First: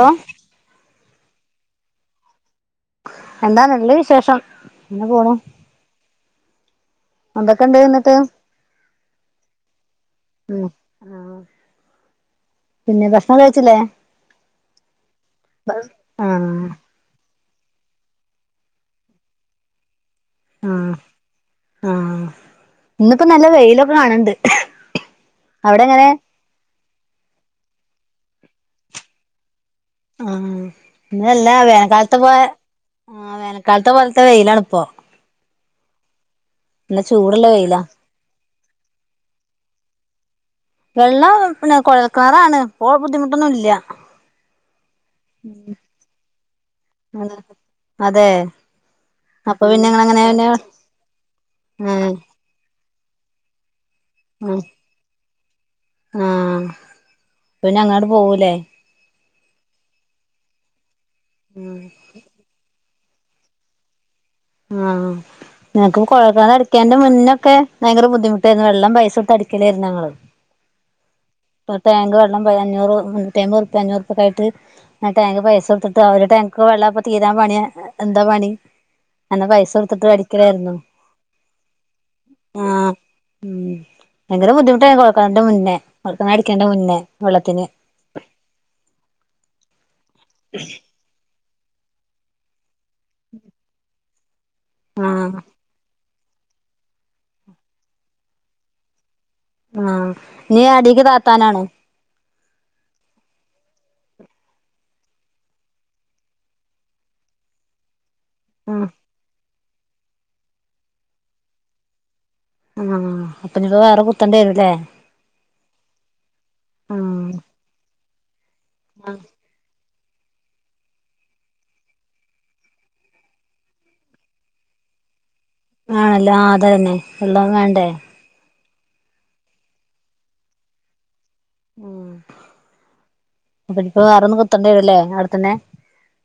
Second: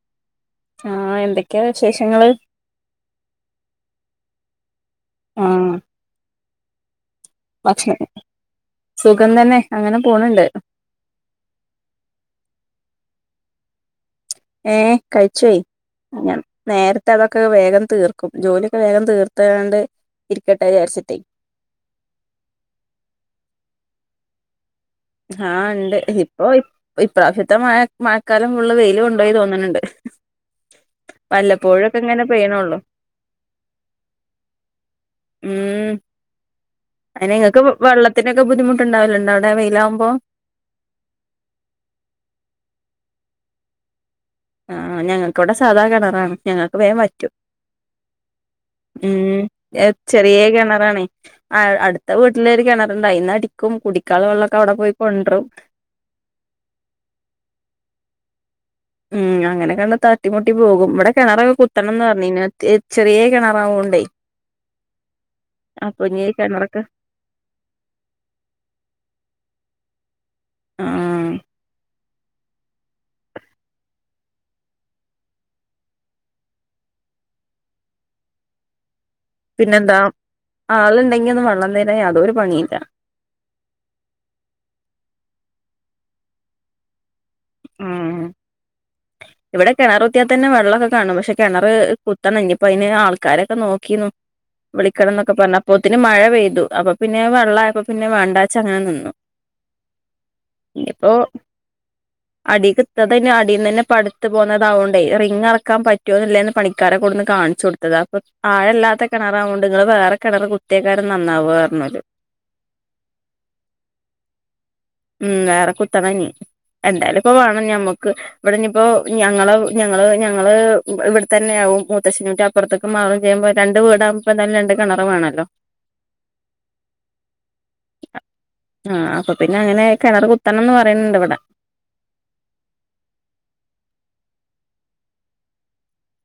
ഓ ആഹ് എന്തൊക്കെയാ വിശേഷങ്ങള് എന്താണ് നല്ല വിശേഷം എന്നെ പോണു ആഹ് എന്തൊക്കെ ഇണ്ട് ഭക്ഷണം വന്നിട്ട് സുഖം തന്നെ അങ്ങനെ പോണ്ട് പിന്നെ ഭക്ഷണം കഴിച്ചില്ലേ ഏഹ് കഴിച്ചയി ഞാൻ ആഹ് നേരത്തെ ഒക്കെ വേഗം തീർക്കും ജോലിയൊക്കെ വേഗം തീർത്താണ്ട് ഇരിക്കട്ടെ ആഹ് വിചാരിച്ചിട്ടേ ആഹ് ഇന്നിപ്പോ നല്ല വെയിലൊക്കെ കാണണ്ട് ആഹ് അവിടെ ഉണ്ട് എങ്ങനെ ഇപ്പോ ഇപ്രാവശ്യത്തെ മഴ മഴക്കാലം വെയില് കൊണ്ടോയി തോന്നുന്നുണ്ട് ആഹ് ഇന്നല്ലാ വേനൽക്കാലത്ത് ഇങ്ങനെ പോയ പെയ്യണള്ളൂ ആഹ് വേനൽക്കാലത്തെ പോലത്തെ വെയിലാണ് ഇപ്പോ ഉം നല്ല അതി ചൂടുള്ള നിങ്ങൾക്ക് വെയിലാ വെള്ളത്തിനൊക്കെ ബുദ്ധിമുട്ട്ണ്ടാവല്ണ്ടോ അവിടെ വെയിലാവകുമ്പോ വെള്ളം പിന്നെ കുഴൽക്കാറാണ് ഇപ്പോ ബുദ്ധിമുട്ടൊന്നും ഇല്ല ആഹ് ഞങ്ങൾക്ക് ഇവിടെ സാധാ കിണറാണ് ഞങ്ങൾക്ക് വേഗം പറ്റും അതെ ഉം അപ്പൊ പിന്നെ ഇങ്ങള് എങ്ങനെ ചെറിയ പിന്നെ കിണറാണേ അടുത്ത ആഹ് വീട്ടിലൊ ഒരു കിണർ ണ്ടായി അടിക്കും കുടിക്ക ക്കാള്ള വെള്ളമൊക്കെ ആഹ് അവിടെ പോയി കൊണ്ടും ആഹ് പിന്നെ അങ്ങോട്ട് പോവൂലേ ഉം അങ്ങനെ കണ്ട തട്ടിമുട്ടി പോകും ഇവിടെ കിണറൊക്കെ ഉം കുത്തണം എന്ന് പർഞ്ഞീ ചെറിയ കിണറാവോണ്ടേ ആഹ് നിനക്ക്ി അപ്പൊ ഇനി കുഴക്ക കിണറൊക്കെ അടിക്കാന്റെ മുന്നൊക്കെ ഭയങ്കര ബുദ്ധിമുട്ടായിരുന്നു വെള്ളം പൈസ ഇട്ട് അടിക്കലായിരുന്നു ഞങ്ങൾ ആഹ് പ്പ തേങ്ക് അഞ്ഞൂറ് മുന്നൂറ്റി അമ്പത് അഞ്ഞൂറ്ക്കയിട്ട്ടാങ്ക് പൈസ കൊടുത്തിട്ട് അവ ടാക് വെള്ള തീ പണിയ എന്താ പണി എന്നാ പൈസ പിന്നെന്താ കൊടുത്തിട്ട് അടിക്കലായിരുന്നു ആളുണ്ടെങ്കി ഒന്നും വെള്ളം തരാൻ യാതൊരു പണിയില്ല ആഹ് ഉം ഭയങ്കര ബുദ്ധിമുട്ടായി കോയൽകേണറിന്റെ മുന്നേ ഉറക്കടിക്കേണ്ട മുന്നേ വെള്ളത്തിന് ഉം ഇവിടെ കിണർ കുത്തിയാാൽ തന്നെ വെള്ളമൊക്കെ കാണും പക്ഷെ കിണർ കുത്തണം ഇനിപ്പോ അതിന് ആൾക്കാരൊക്ക നോക്കുന്നു വിളിക്കണം എന്നൊക്കെ ആഹ് പറഞ്ഞു അപ്പത്തിന് മഴ പെയ്തു അപ്പൊ പിന്നെ വെള്ളയപ്പോ പിന്നെ വേണ്ടാച്ച അങ്ങനെ നിന്നു ആഹ് ഇനി അടീക്ക് ഇനിപ്പോ താത്താനാണ് അടി കിത്താതെ അീന്ന്ന്നെ പടുത്തു പോകുന്നത്താവുകൊണ്ടേ റിങ്ങറക്കാൻ പറ്റുവോന്നില്ല എന്ന് പണിക്കാരെ കൂടെന്ന് കാണിച്ചു കൊടുത്തത് അപ്പൊ ആഹ് ആഴല്ലാത്ത കിണറാവകോണ്ട് നിങ്ങള് വേറെ കിണർ കുത്തിയക്കാരും നന്നാവ പറഞ്ഞോല് ആഹ് അപ്പൊനിപ്പോ വേറെ കുത്തണ്ടി വരുല്ലേ? ഉം വേറെ കുത്തണഞ്ഞി എന്തായാലും ആഹ് ഇപ്പൊ വേണം ഞമ്മക്ക് ഇവിടനി ഇപ്പോ ഞങ്ങള് ഞ ഞങ്ങള് ഞങ്ങള് ഇവിടെത്തന്നെ ആവും മൂത്തച്ചൻ അപ്പുറത്തേക്ക് മാറും ചെയ്യുമ്പോ രണ്ട് വീടാകുമ്പോ ര ണറ് വാണല്ലോ ആണല്ലോ ആ അതന്നെ വെള്ളാം വേണ്ടേ, ആഹ് അപ്പൊ പിന്നെ അങ്ങനെ കിണർ കുത്തണം എന്ന് പറയുന്നുണ്ട് ഇവിടെ ഉം അപ്പ ഇപ്പ വേറെന്നും കുത്തേണ്ടി വരല്ലേ അവിടെത്തന്നെ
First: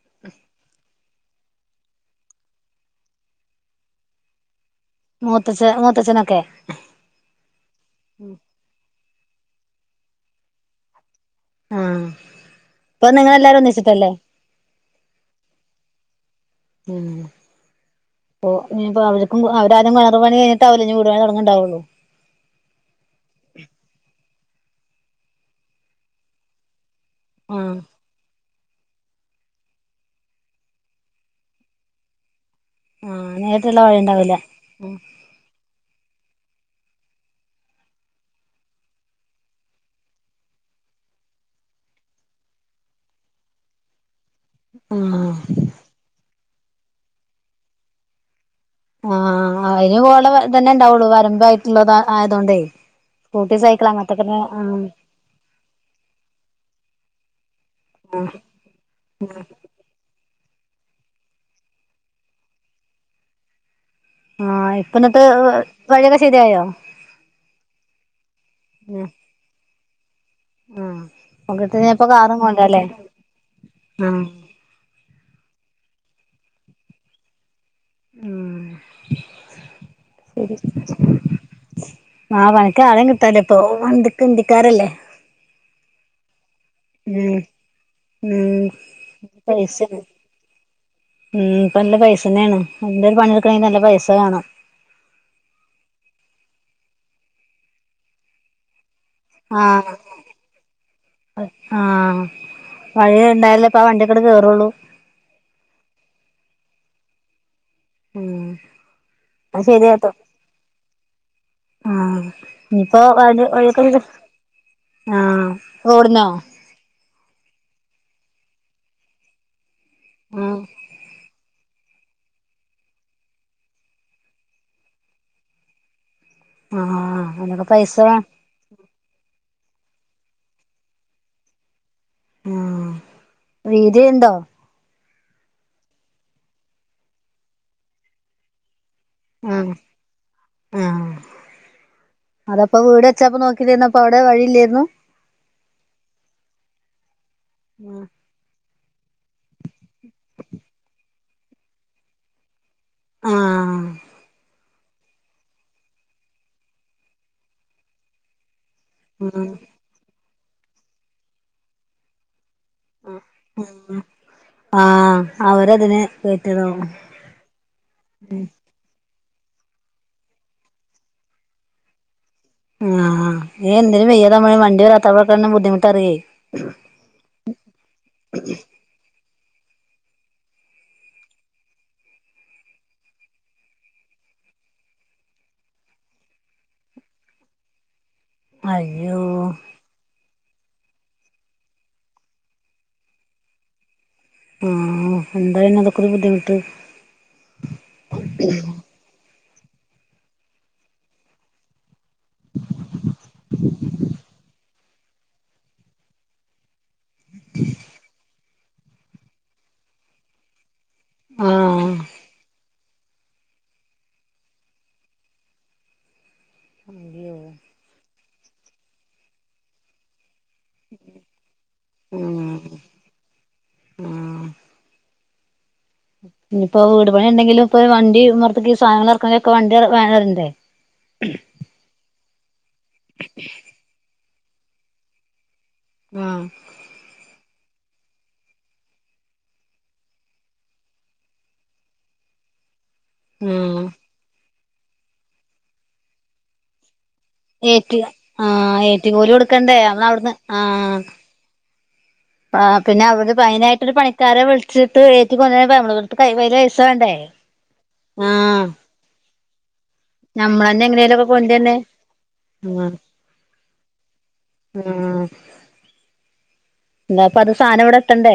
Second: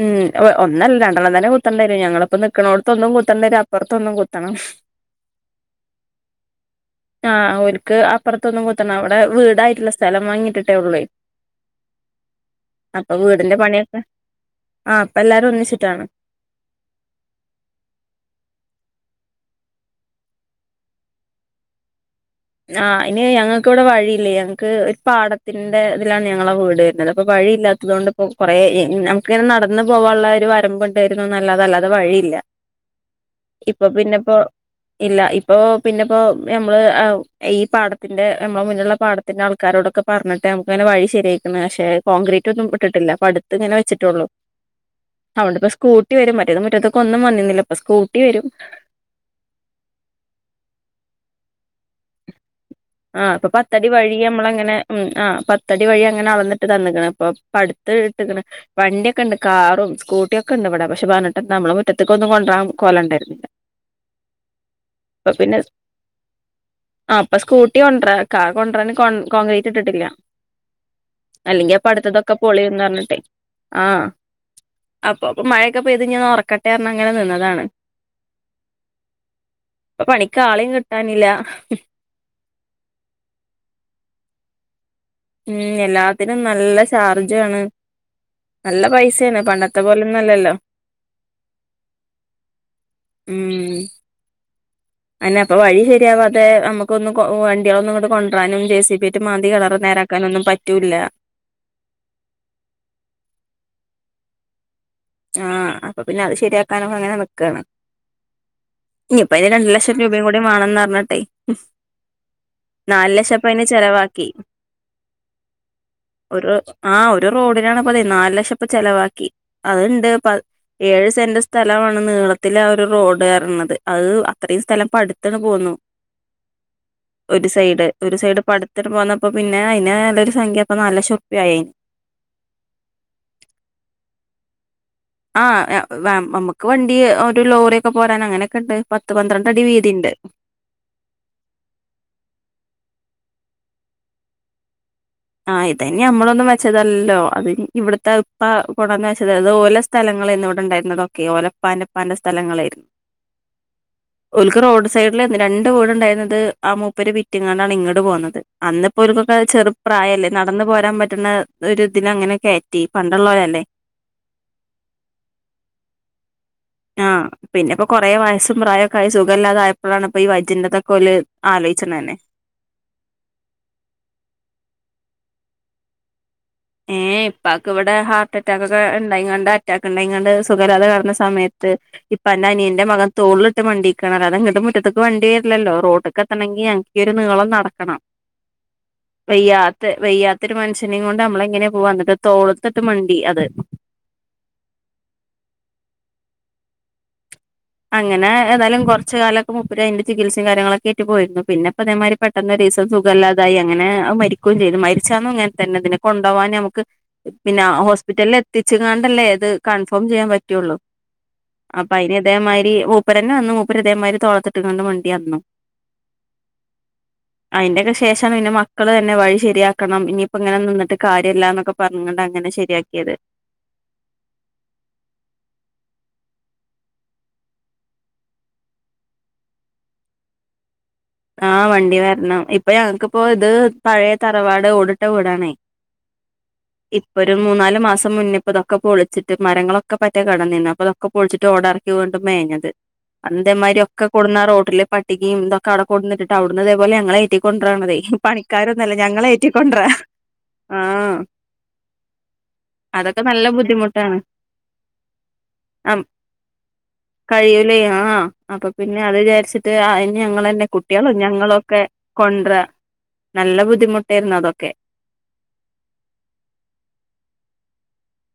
ഉം ഒന്നല്ല രണ്ടെണ്ണം തന്നെ കൊത്തണ്ടരും ഞങ്ങള് പ്പോ നിൽക്കണോടത്തൊന്നും ക്കത്തണ്ടരും അപ്പുറത്തൊന്നും കുത്തണം മൂത്തച് മൂത്തച്ഛനൊക്കെ ആഹ് ഓൽക്ക് അപ്പുറത്തൊന്നും കുത്തണം അവിടെ വീടായിട്ടില്ല സ്ഥലം വാങ്ങിട്ടിട്ടേ ഒള്ളൂ ആഹ് ഇപ്പൊ അപ്പൊ വീടിന്റെ നിങ്ങളെല്ലാരും പണിയൊക്കെ ഒന്നിച്ചിട്ടല്ലേ ആഹ് അപ്പൊ എല്ലാരും ഒന്നിച്ചിട്ടാണ് ഉം ഇപ്പൊ ഇനിയിപ്പോ അവർക്കും അവര് ആരും കിണർ പണി കഴിഞ്ഞട്ട് അവര് വീടുണി തുടങ്ങണ്ടാവുള്ളു ആ ഇനി ഞങ്ങൾക്കവിടെ വഴിയില്ലേ ഞങ്ങക്ക് ഒരു പാടത്തിന്റെ ഇതിലാണ് ഞങ്ങളെ വീട് വരുന്നത് അപ്പൊ ആഹ് വഴിയില്ലാത്തത് കൊണ്ട്പ്പം കൊറെ നമുക്കിങ്ങനെ നടന്ന് പോകാനുള്ള ഒരു വരമ്പ് ഉണ്ടായിരുന്നു നല്ലാതെ അല്ലാതെ വഴിയില്ല ആഹ് നേരിട്ടുള്ള ഇപ്പൊ വഴി ഉണ്ടാവില്ല പിന്നെപ്പോ ഇല്ല ഇപ്പൊ പിന്നെപ്പോ ഞമ്മള് ആ ഈ പാടത്തിന്റെ നമ്മുടെ മുന്നില പാടത്തിന്റെ ആൾക്കാരോടൊക്കെ പറഞ്ഞിട്ട് നമുക്ക് അങ്ങനെ വഴി ശരിയായിരിക്കുന്നു പക്ഷേ കോൺഗ്ര റ്റൊന്നും ഇട്ടിട്ടില്ല പടുത്ത്ങ്ങനെ വച്ചിട്ടുള്ളൂ ആഹ് അതോണ്ട് ഇപ്പ സ്കൂട്ടി വരും മറ്റത് മുറ്റത്തൊക്കൊന്നും വന്ന്നില്ല ഇപ്പൊ സ്കൂട്ടി വരും ആഹ് അതിന് പോലെ തന്നെ ഇണ്ടാവുള്ളു വരമ്പ് ആയിട്ടുള്ളത ആയതോണ്ടേ ആഹ് ഇപ്പൊ സ്കൂട്ടി പത്തടി സൈക്കിൾ വഴി അങ്ങനത്തൊക്കെന്നെ നമ്മളങ്ങെ ആഹ് ഉ ആ പത്തടി വഴി അങ്ങനെ അളന്നിട്ട് തന്നക്ക് ണ് ഇപ്പ പടുത്ത് ഇട്ട്ക്ക്ണ് വണ്ടിയൊക്കെ ഉണ്ട് കാറും സ്കൂട്ടിയൊക്കെ കണ്ട്വടെ പക്ഷെ പറഞ്ഞിട്ട് എത്താ നമ്മള് മുറ്റത്തേക്ക് ഒന്നും കൊണ്ടരാൻ കൊലണ്ടായിരുന്നില്ല ആഹ് ഇപ്പന്നിട്ട് വഴൊക്കെ ശരിയയോ ആ അപ്പൊ സ്കൂട്ടി കൊണ്ടര കാർ കൊണ്ടരാന് ആഹ് കോൺക്രീറ്റ് ഇട്ടിട്ടില്ല അല്ലെങ്കിൽ ആഹ് ഇപ്പൊ പടുത്തതൊക്കെ കാറും കൊണ്ടല്ലേ പോളിന്ന് പറഞ്ഞിട്ടെ ആഹ് അപ്പൊ മഴയൊക്കെ പെയ്തി ഉറക്കട്ടെ റഞ്ഞ് അങ്ങനെ നിന്നതാണ് ആഹ് പണിക്ക് ആളെയും കിട്ടാനില്ല ആ പണിക്ക് ആളും കിട്ടാനില്ല ഇപ്പോ വണ്ടിക്കെ നന്തിക്കാരല്ലേ ഉം എല്ലാത്തിനും നല്ല ഉം ചാർജാണ് ഉം നല്ല പൈസയാണ് പണ്ടത്തെ പൈസേണ് പോലല്ലല്ലോ ഉം ഇപ്പൊ നല്ല പൈസ തന്നെയാണ് എന്തെ ഒരു പണി എടുക്കണെങ്കിൽ നല്ല പൈസ വാണാം അതന്നെ അപ്പൊ വഴി ശരിയാവാതെ നമുക്കൊന്ന് വണ്ടികളൊന്നും ഇങ്ങട്ട് കൊണ്ടുവരാനും ജെ സി ബി മറ്റ് മാന്തി കെണർ ആഹ് നേരാക്കാനൊന്നും പറ്റൂില്ല ആഹ് വഴി ഉണ്ടായാലല്ലേ ഇപ്പ ആ വണ്ടിയൊക്കട് കേയറുള്ളൂ ആഹ് അപ്പൊ പിന്നെ അത് ശരിയാക്കാനോ അങ്ങനെ നിക്കയാണ് ആഹ് ഇനിയിപ്പ അയ്ന് രണ്ടു ലക്ഷം രൂപയും കൂടി വേണംന്ന് പറഞ്ഞിട്ടെ ആഹ് ഇനിയിപ്പോ നാല് ലക്ഷം ഇപ്പ അതിന് അഴക്ക ചെലവാക്കി ആഹ് റോഡ് ന്നോ ഒരു ആഹ് റോഡിനാണ് പ്പതെ നാല് ലക്ഷം ഇപ്പ ചെലവാക്കി അത്ണ്ട് ആഹ് ഏഴ് സെന്റ് സ്ഥലമാണ് നീളത്തിലെ ആ ഒരു റോഡ് പറിണത് അത് അത്രയും സ്ഥലം പടുിത്തണ് പോന്നു ആഹ് ഒരു അതിനൊക്കെ സൈഡ് പൈസ ഒരു സൈഡ് പടുത്ത് ങ്ങട്ട് പോന്നപ്പോ പിന്നെ അതിന് നല്ലൊരു സംഖ്യ അപ്പ നാല് ക്ഷം ഉറുപ്പിയായി അന്..... ആ വീതി ഉണ്ടോ ആ നമുക്ക് വണ്ടി ഒരു ലോറി ഒക്കെ പോരാൻ അങ്ങനൊക്കെ ഉണ്ട് പത്ത് പന്ത്രണ്ട് അടി ആഹ് വീതിണ്ട് ആഹ്. അതപ്പ വീടെ ച്ചപ്പ നോക്കിട്ടിരുന്നപ്പപ്പോ അവിടെ വഴില്ലായിരുന്നു ആ ഇതയ്ന് ഞമ്മളൊന്നും വെച്ചതല്ലല്ലോ അത് ഇവിട്ത്തെ ഇപ്പ കൊണ്ടന്ന് വെച്ചത അത് ഓലെ സ് സ്ഥലങ്ങളേര്ന്നു ഇവിടെണ്ടായിര്ന്നതൊക്കെ ഓലപ്പാന്റെപ്പാന്റെ സ്ഥലങ്ങളേ ആഹ് ഓൽക്ക് റോഡ് സൈഡില് രണ്ട് വീട് ണ്ടായിര്ന്നത് ആ മൂപ്പര് വിറ്റിങ്ങാണ്ടാണ് ഇങ്ങട്ട് പോന്നത് അന്നപ്പോൽക്കൊക്കെ ഉം ചെർ ല്ലെ നടന്ന് പോരാൻ പറ്റുന്ന ഒരുതിന് അങ്ങനൊക്കെ ആ അവരതിനെ ആ പിന്നെപ്പോ കൊറെ വയസ്സും പ്രായൊക്കായി സു ഖല്ലാതായപ്പഴാണ് ഇപ്പൊ ഈ വയറ്റിന്റതൊക്കെ ആലോയ്ച്ച്ണതെന്നെ ആ എന്തേലും വെയ്യാതാമ്പഴേ വണ്ടി [unintelligible] ബുദ്ധിമുട്ടറിയേ ഏ പ്പാക്ക് ഇവടെ ഹാർട്ട് അറ്റാക്കൊക്കെ ഉണ്ടായ്ങ്ങാണ്ട അറ്റാക്ക് ണ്ടായ്ങ്ങാണ്ട് സുഖല്ലാതെ കെട്ന്ന സമയത്ത് പ്പാന്റെ അനിയന്റെ മകൻ തോളിലിട്ട് മണ്ടിക്കാണ് അതങ്ങട്ട് മുറ്റത്തക്ക് വണ്ടി വര്ല്ലല്ലോ റോട്ട്ക്കെത്തണങ്കി എനിക്ക് ഒരു നീളം നടക്കണം അയ്യോ വെയ്യാത്തെ വെയ്യാ ത്തൊരു മനുഷ്യനേം കൊണ്ട് നമ്മളെങ്ങനെ പോവാ ന്നിട്ട് തോളത്തിട്ട് മണ്ടി അത് ആ എന്താന്ന അതൊക്കൊരു ബുദ്ധിമുട്ട് അങ്ങനെ ഏതായാലും കൊർച്ച് കാലം മുപ്പരേയ്ന്നു അയ്ന്റെ ചികിത്സയും കാര്യങ്ങളൊക്കായിട്ട് പോയിരുന്നു പിന്നെപ്പൊ തേമാതിരി പെട്ടെന്ന് ഒരീസം സുഖല്ലാതായി അങ്ങനെ അത് മരിക്കു ക്കും ചെയ്ത് മരിച്ചന്നും ങ്ങനെ തെന്നെ ഇതിനെ കൊണ്ടോവാന് ഞമ്മക്ക് പിന്നെ ഹോസ്പിറ്റലിൽ എത്തിച്ച്ങ്ങാണ്ടല്ലേ ത് ത് കൺഫേം ചെയ്യാൻ പറ്റുള്ളൂ ആ രി മൂപ്പരെന്നെ വെന്നു മൂപ്പര് ഇതേമാതിരി തോളത്ത്ട്ട്ങ്ങാണ്ട് മണ്ടി പർഞ്ഞു അയ്യോ അയ്ന്റൊക്കെ ശേഷാണ് പിന്നെ മക്കള് തന്നെ വഴി ശെരിയാക്കണം ഇനി ഇപ്പങ്ങനെ നിന്നിട്ട് കാര്യല്ലന്നൊക്കെ പറഞ്ങ്ങാണ്ട് അങ്ങനെ ആഹ് ശെരിയാക്ക്യേത് പിന്നെപ്പോ വീട് പണി ണ്ടെങ്കിലും ഇപ്പൊരു വണ്ടി മ്മർത്ത്ക്ക് സാധനങ്ങൾ എർക്കാനൊക്കെ വണ്ടി വെരണ്ടേ ആ വണ്ടി വെര്ണം ഇപ്പൊ ഞങ്ങക്ക്പ്പോ ഇത് പഴയ തറവാട് ഓടിട്ട വീടാണേ ആ ഇപ്പൊ ഒരു മൂന്നാല് മാസം മുന്നേ ഇപ്പതൊക്കെ പൊള്ച്ച്ട്ട് മരങ്ങളൊക്കെ പറ്റ കേടെന്നീന്നു അപ്പ തൊക്കെ പൊളിച്ച്ട്ട് ഓടെർക്കി വീണ്ടും മേ ഞത് അന്ന് ഇതേമാതിരി ആഹ് ഒക്കെ കൊടുന്ന ആ റോട്ടില് പട്ടികേം ഇതൊക്കെ അവടെ കൊട്ന്ന്ട്ട്ട്ട് അവിടുന്നതേ പോലെ ഞങ്ങളെ ഏറ്റിക്കൊണ്ട്രാണതെ ഏറ്റ് ആഹ് പണിക്കാരൊന്നല്ല ഞങ്ങള് ഏറ്റുകൂലി കൊടുക്കണ്ടേ ഏറ്റിക്കൊണ്ട്ര നമ്മള് ആ ആ പിന്നെ അതൊക്കെ അവര് നല്ല അയ്നായ്റ്റൊരു ബുദ്ധിമുട്ടാണ് പണിക്കാരെ വിളിച്ചിട്ട് ഏറ്റി കൊണ്ടര്ണങ്കില് ആ നമ്മളെട്ത്ത് കയ്യില് പൈസ വേണ്ടേ കഴിയൂലേ ആ ആഹ് അപ്പൊ പിന്നെ അത് വിചാരിച്ചിട്ട് അയ്ന് ഞങ്ങളെന്നെ കൊ ഞമ്മളന്നെ കുട്ട്യാളും എങ്ങനേലൊക്കെ കൊണ്ടന്നെ ഞങ്ങളൊക്കെ കൊണ്ട്രാൻ ആഹ് നല്ല ബുദ്ധിമുട്ടേര്ന്നു അതൊക്കെ [inaudible] ങ്ങള് പറഞ്ഞ സാനം ഇവിടെ എത്തണ്ടേ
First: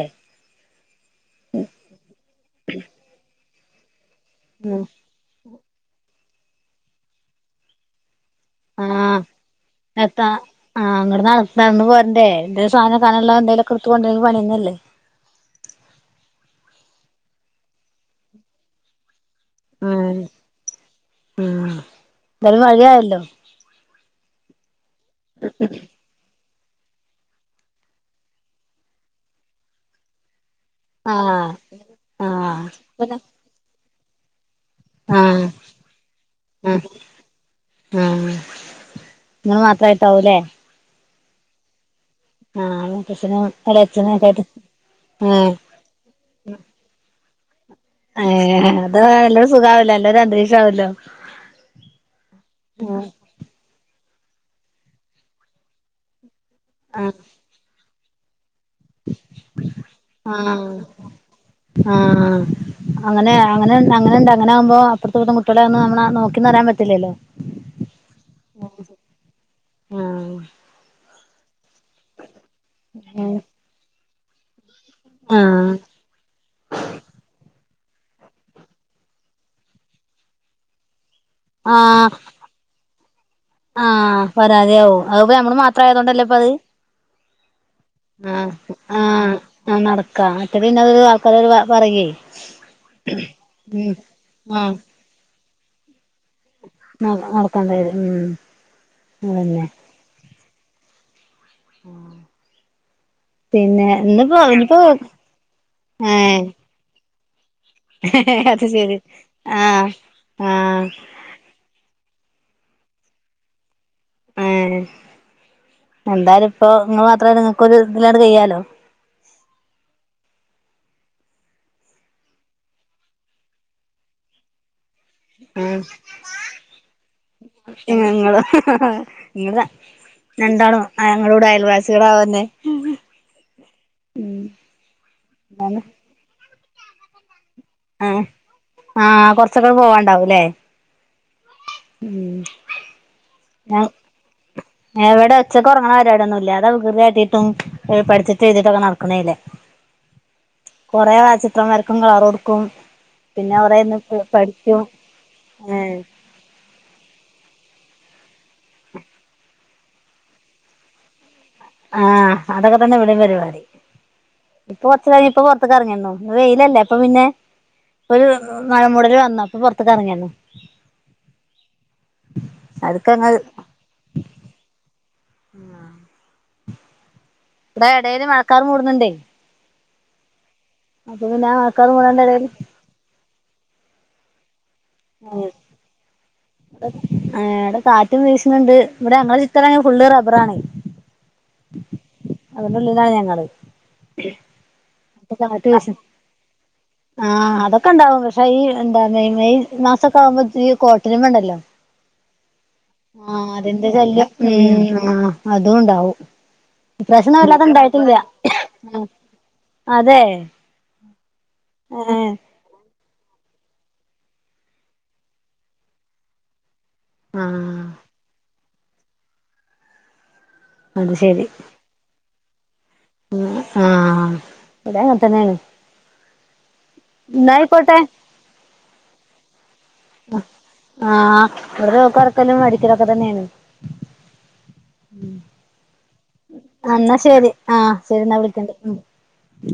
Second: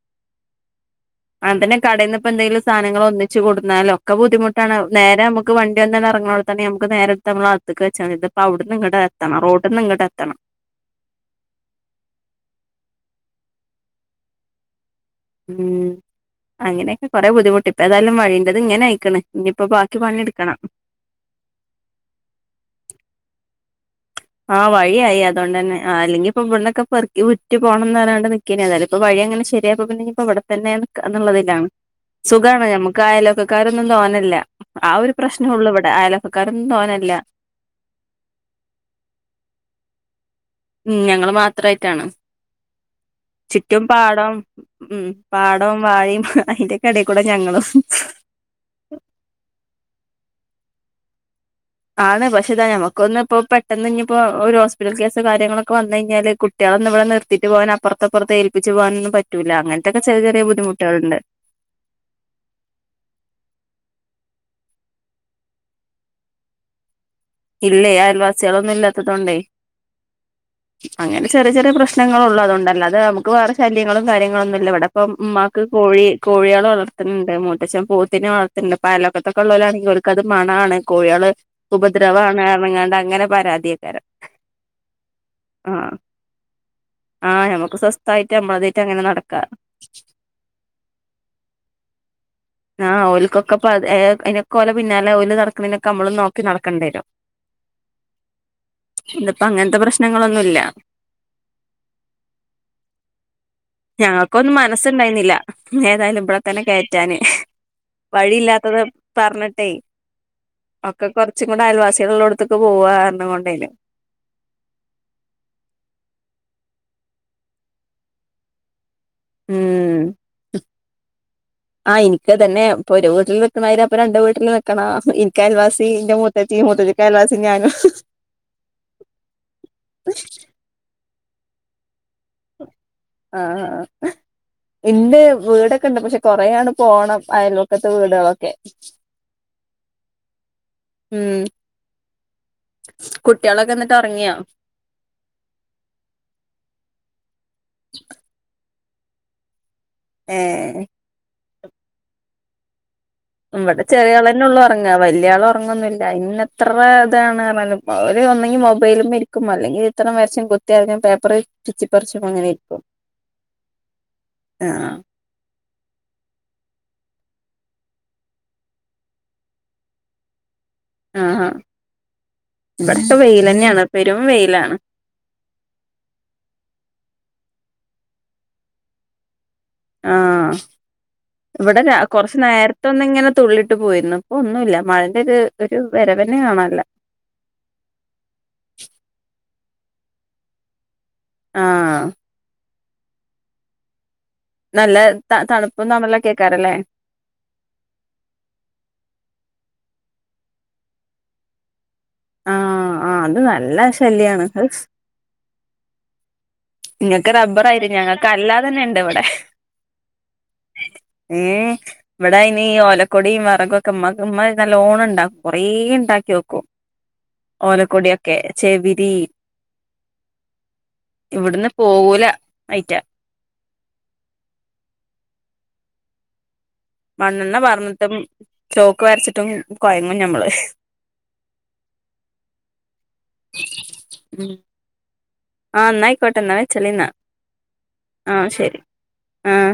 ന്നാലുംക്കെ ബുദ്ധിമുട്ടാണ് ഉം നേരെ നമുക്ക് വണ്ടി വന്നാല് എറങ്ങണോട്ത്തെന്നെ നമുക്ക് നേരെ ട്ത്ത് ഞമ്മളെ അകത്ത്ക്ക് വെച്ചാ മതി ഇത് ആ എത്താ ആ അങ്ങട്ട് നട നടന്ന് പോരണ്ടേ എന്തേം സാനം സാനുള്ള എന്തേലുംക്കെടുത്ത് [unintelligible] പണിയന്നല്ലേ ഉം അങ്ങനൊക്കെ കൊറെ ബുദ്ധിമുട്ടി ഇപ്പൊ ഏതായാലും വഴീന്റത് ഇങ്ങനായ്ക്ക്ണ് ഉം എ എന്താലും വഴിയായല്ലോ ആ വഴിയായി അതോണ്ടെന്നെ ആ അല്ലെങ്കിപ്പൊ ഇവ്ട് ക്കെ പെർക്കി വിറ്റ് പോണം ന്ന് പർഞാണ്ട് നിക്കേന്ന് ഏതായാലും പ്പൊ വഴി അങ്ങനെ ശരിയപ്പോപ്പിന്നെ ഇവ്ട് ത്തെന്നെ നിക്ക ആഹ് ന്ന്ള്ളതിലാണ് ആഹ് സുഗാണ് ഞമ്മക്ക് പിന്നെ അയൽവക്കക്കാരൊന്നും തോന്നല്ല ആ ഒരു ആഹ് പ്രശ്നം ഉള്ളൂ ഇവടെ അയൽവക്കക്കാരൊന്നും ആഹ് തോന്നല്ല ങ്ങള് മാത്രായിട്ടാവൂലെ ഉം ഞങ്ങള് മാത്രായിട്ടാണ് ആഹ് മൂത്തച്ഛനും ചുറ്റും എളയച്ഛനും ഒക്കെ പാടം ആയിട്ട് ഉം ഏഹ് പാടം വാഴയും അയ്ന്റെക്കെടെക്കൂടെ ഞങ്ങളും- ഏഹ് അത് നല്ലൊരു [unintelligible] ആണ് പക്ഷെ ഇതാ ഞമ്മക്കൊന്ന് പ്പോ പെട്ടെന്ന് ഞ്ഞിപ്പം ഒരു ഹോസ്പിറ്റൽ കേസ് കാര്യങ്ങളൊക്കെ വന്ന് കഴിഞ്ഞാല് കു കുട്ട്യാളൊന്നും ഇവ്ടെ ആഹ് നിർത്തിട്ട് പോവാനോ അപ്പറത്തപ്പർത്തോ ഏൽപ്പിച്ച് പോകാനൊന്നും പറ്റൂല്ല അങ്ങനത്തൊക്കെ ചെറിയ ചെറിയ ബുദ്ധിമുട്ടാള്ണ്ട് ആ അങ്ങനെ അങ്ങനെ അങ്ങനെണ്ട അങ്ങനെ ആവുമ്പോ അപ്പൊർത്തെ വീട്ടിലെ കുട്ടികളെ ഒന്ന് [unintelligible] നോക്കിന്നറിയാൻ പറ്റില്ലല്ലോ ഇല്ലേ അയൽവാസികളൊന്നും ഇല്ലാത്തതൊണ്ടേ ഉം അങ്ങനെ ചെറിയ ചെറിയ പ്രശ്നം പ്രശ്നങ്ങളൊള്ളു അത്‌കൊണ്ടല്ല അത് നമുക്ക് ആഹ് വേറെ ശല്യങ്ങളും കാര്യങ്ങളൊന്നും ഇല്ല ഇവിടെ ഇപ്പം മ്മാക്ക് കോഴി കോഴിയാള് വളർത്തുന്നുണ്ട് മൂത്തച്ചം പോത്തിനെ വളർത്ത്ണ്ട് അയലക്കത്തൊക്കെള്ളോലാണെങ്കി ഓൽക്കത് മണാണ് കോഴിയാള് ആ ദരവാണ് റഞ്ഞ്കണ്ടങ്ങനെ ആ പരാതിയാവും അത്പ്പഞമ്മള് മാത്രം ആയതോണ്ടല്ലേപ്പത് അ നമുക്ക് സ്വസ് ആ ആ ആ നടക്കാ മറ്റേത് പിന്നതൊരു ആൾക്കാരത് ഒരു പറയ്യുയ് ആ ഓൽക്കൊക്കെ പത് അയ്നൊക്കെ പോലെ പിന്നാലെ ഓല് നടക്കുന്നതിനൊക്കെ നമ്മളും നോക്ക് ക്കി നടക്കണ്ടിരും നടക്കണ്ടായത് ഉം ഇന്നിപ്പങ്ങൻത്തെ പ്രശ്നങ്ങളൊന്നൂല്ല്യ ഉം പിന്നെ ഇന്ന് ഇപ്പോ ഞങ്ങൾക്കൊന്നും ഇപ്പോ മനസ്സുണ്ടായിരുന്നില്ല ഏ ഏതായാലും ഇവിടെ തന്നെ കയറ്റാന് വഴിയില്ലാത്തത് പറഞ്ഞിട്ടെയ് ആഹ് ആഹ് ഒക്കെ കൊർച്ചും കൂടെ അയൽവാസി കളുള്ളോട്ത്ത്ക്ക് പോകാ പറഞ്ഞ്കൊണ്ടേയ്ര്ന്നു. ഏ എന്തായാലും ഇപ്പൊ ങ്ങള് മാത്രല്ല നിങ്ങക്കൊരു ഇതിലാണ്ട് കയ്യാലോ ഉം ആഹ് ഇൻക്ക്തന്നെ ഇപ്പൊ ഒരു വീട്ടില് നിക്ക്ണമാതിരി അപ്പരണ്ട് വീട്ടില് നിക്കണം ഉം ഇൻക്കയൽവാസി ന്റെ മൂത്തച്ചി മൂത്തച്ഛിക്കയൽവാസി ഞാനും നിങ്ങള് നിങ്ങള് രണ്ടാളും അങ്ങടുങ്ങടു അയൽവാസി ആഹ് ഇണ്ട് വീടൊക്കെണ്ട് പക്ഷേ കൊറേയാണ്ട് പോണം അയൽവ ആഹ് ആ കൊറച്ചൊക്കെ പോവാണ്ടാവൂല്ലേ ഉം കുട്ടികളൊക്കെന്നിട്ട് ഒ റങ്ങിയോ എവടെ ഉച്ചക്കൊർങ്ങണപരിപാടി ഒന്നുല്ല അതാ വികൃതികാട്ടീട്ടും ഏ പഠിച്ചിട്ട് എഴു തീട്ടൊക്കെ നടക്കണേല്ലേ ഏ കൊറേ ചിത്രം വരക്കും കളറൊടുക്കും ഉം ഇവടെ ചെറിയ ആളന്നെ ഒള്ളൂ ഒർങ്ങാ വലിയ ആള് ഒർങ്ങൊന്നുല്ല ഇന്ന എത്ര ഇതാണ്ർഞ്ഞാലും അവര് ഒന്നെങ്കി മൊബൈല്മ്മെ ഇരിക്കും അല്ലെങ്കി ചിത്രം വരച്ചും കുത്തിയര്ഞ്ഞും പേപ്പറ് ആ അതൊക്കെതന്നെ വടിം പരിപാടി ആ ഇപ്പൊ കൊർച്ച് കയിഞ്ഞപ്പൊ പൊർത്ത്ക്കെറങ്ങിയെണ്ണു വെയിലല്ലേ ഇപ്പൊ പിന്നെ ഒരു നലമൂടൽ വന്നു അപ്പൊ പൊർത്ത്ക്ക് ഇറങ്ങിയന്നു ആഹാ ഇവട്ത്തെ അത്ക്കങ്ങ് വെയ്ലന്നെ ആണ് പെരും വെയിലാണ് ഇടാ എടേല് മഴക്കാർ മൂടുന്നുണ്ടേ ആഹ് അപ്പൊ പിന്നെ ആ ഇവടെ മഴക്കാറ് മൂടണേന്റെ കൊർച്ച് എടേല് നേര്ത്തൊന്നിങ്ങനെ തുള്ളിട്ട് പോയിരുന്നു ഒന്നുമില്ല മഴന്റെ ഒരു വരവ് ഏ ഇവിടെ കാറ്റും വീശുന്നുണ്ട് ഇവിടെ ഞങ്ങളെ ചിറ്ററും ഫുള്ള് റബ്ബറാണെ ആഹ് അതിന്റുള്ളിലാ ഞങ്ങള് നല്ല ത തണുപ്പും തമ്മില കേക്കാറല്ലേ ആ അതൊക്കെണ്ടാവും പക്ഷേ ഈ എന്താ മെയ് മെയ് മാസൊക്കെ ആകുമ്പോതിന് ഈ കോട്ടെരുമണ്ടല്ലോ ആഹ് ആഹ് അത് ആ നല്ല അതിെന്റെ ശല്യം ശല്യാണ് ഉം ആ അതുണ്ടാവും നിങ്ങൾക്ക് റബ്ബർ ആയിരുന്നു ഞങ്ങൾക്ക് അല്ലാതെ തന്നെ ഇണ്ട് ആഹ് ഇവിടെ അതെ ഉം ഏഹ് വടയ്നീ ഓല കൊടിയും വേറെകൊക്കെമ്മ ഉമ്മ നല്ലോണംണ്ടാക്കും കൊറേണ്ടാക്കി വെക്കും ആഹ് ഓലക്കൊടിയൊക്കെ ചെവിരി ഇവിടന്ന് പോകൂല അയ്റ്റാ ഉം ആഹ് ഇവടെ അങ്ങനത്തന്നെയാണ് മണ്ണെണ് പറഞ്ഞിട്ടും ചോക്ക് വരച്ചിട്ടും കൊയങ്ങും ഞമ്മള് ആഹ ഇവിടെക്കറക്കല്ലും വരിക്കലൊക്കെ തന്നെയാണ് ഉം ആഹന്നയിക്കോട്ടന്നാവേ ചലിന്നാ അന്നാ ശരി ആഹ് ശരി ന്നാ ആഹ വിളിക്കണ്ട് ശരി ഉം ആഹ്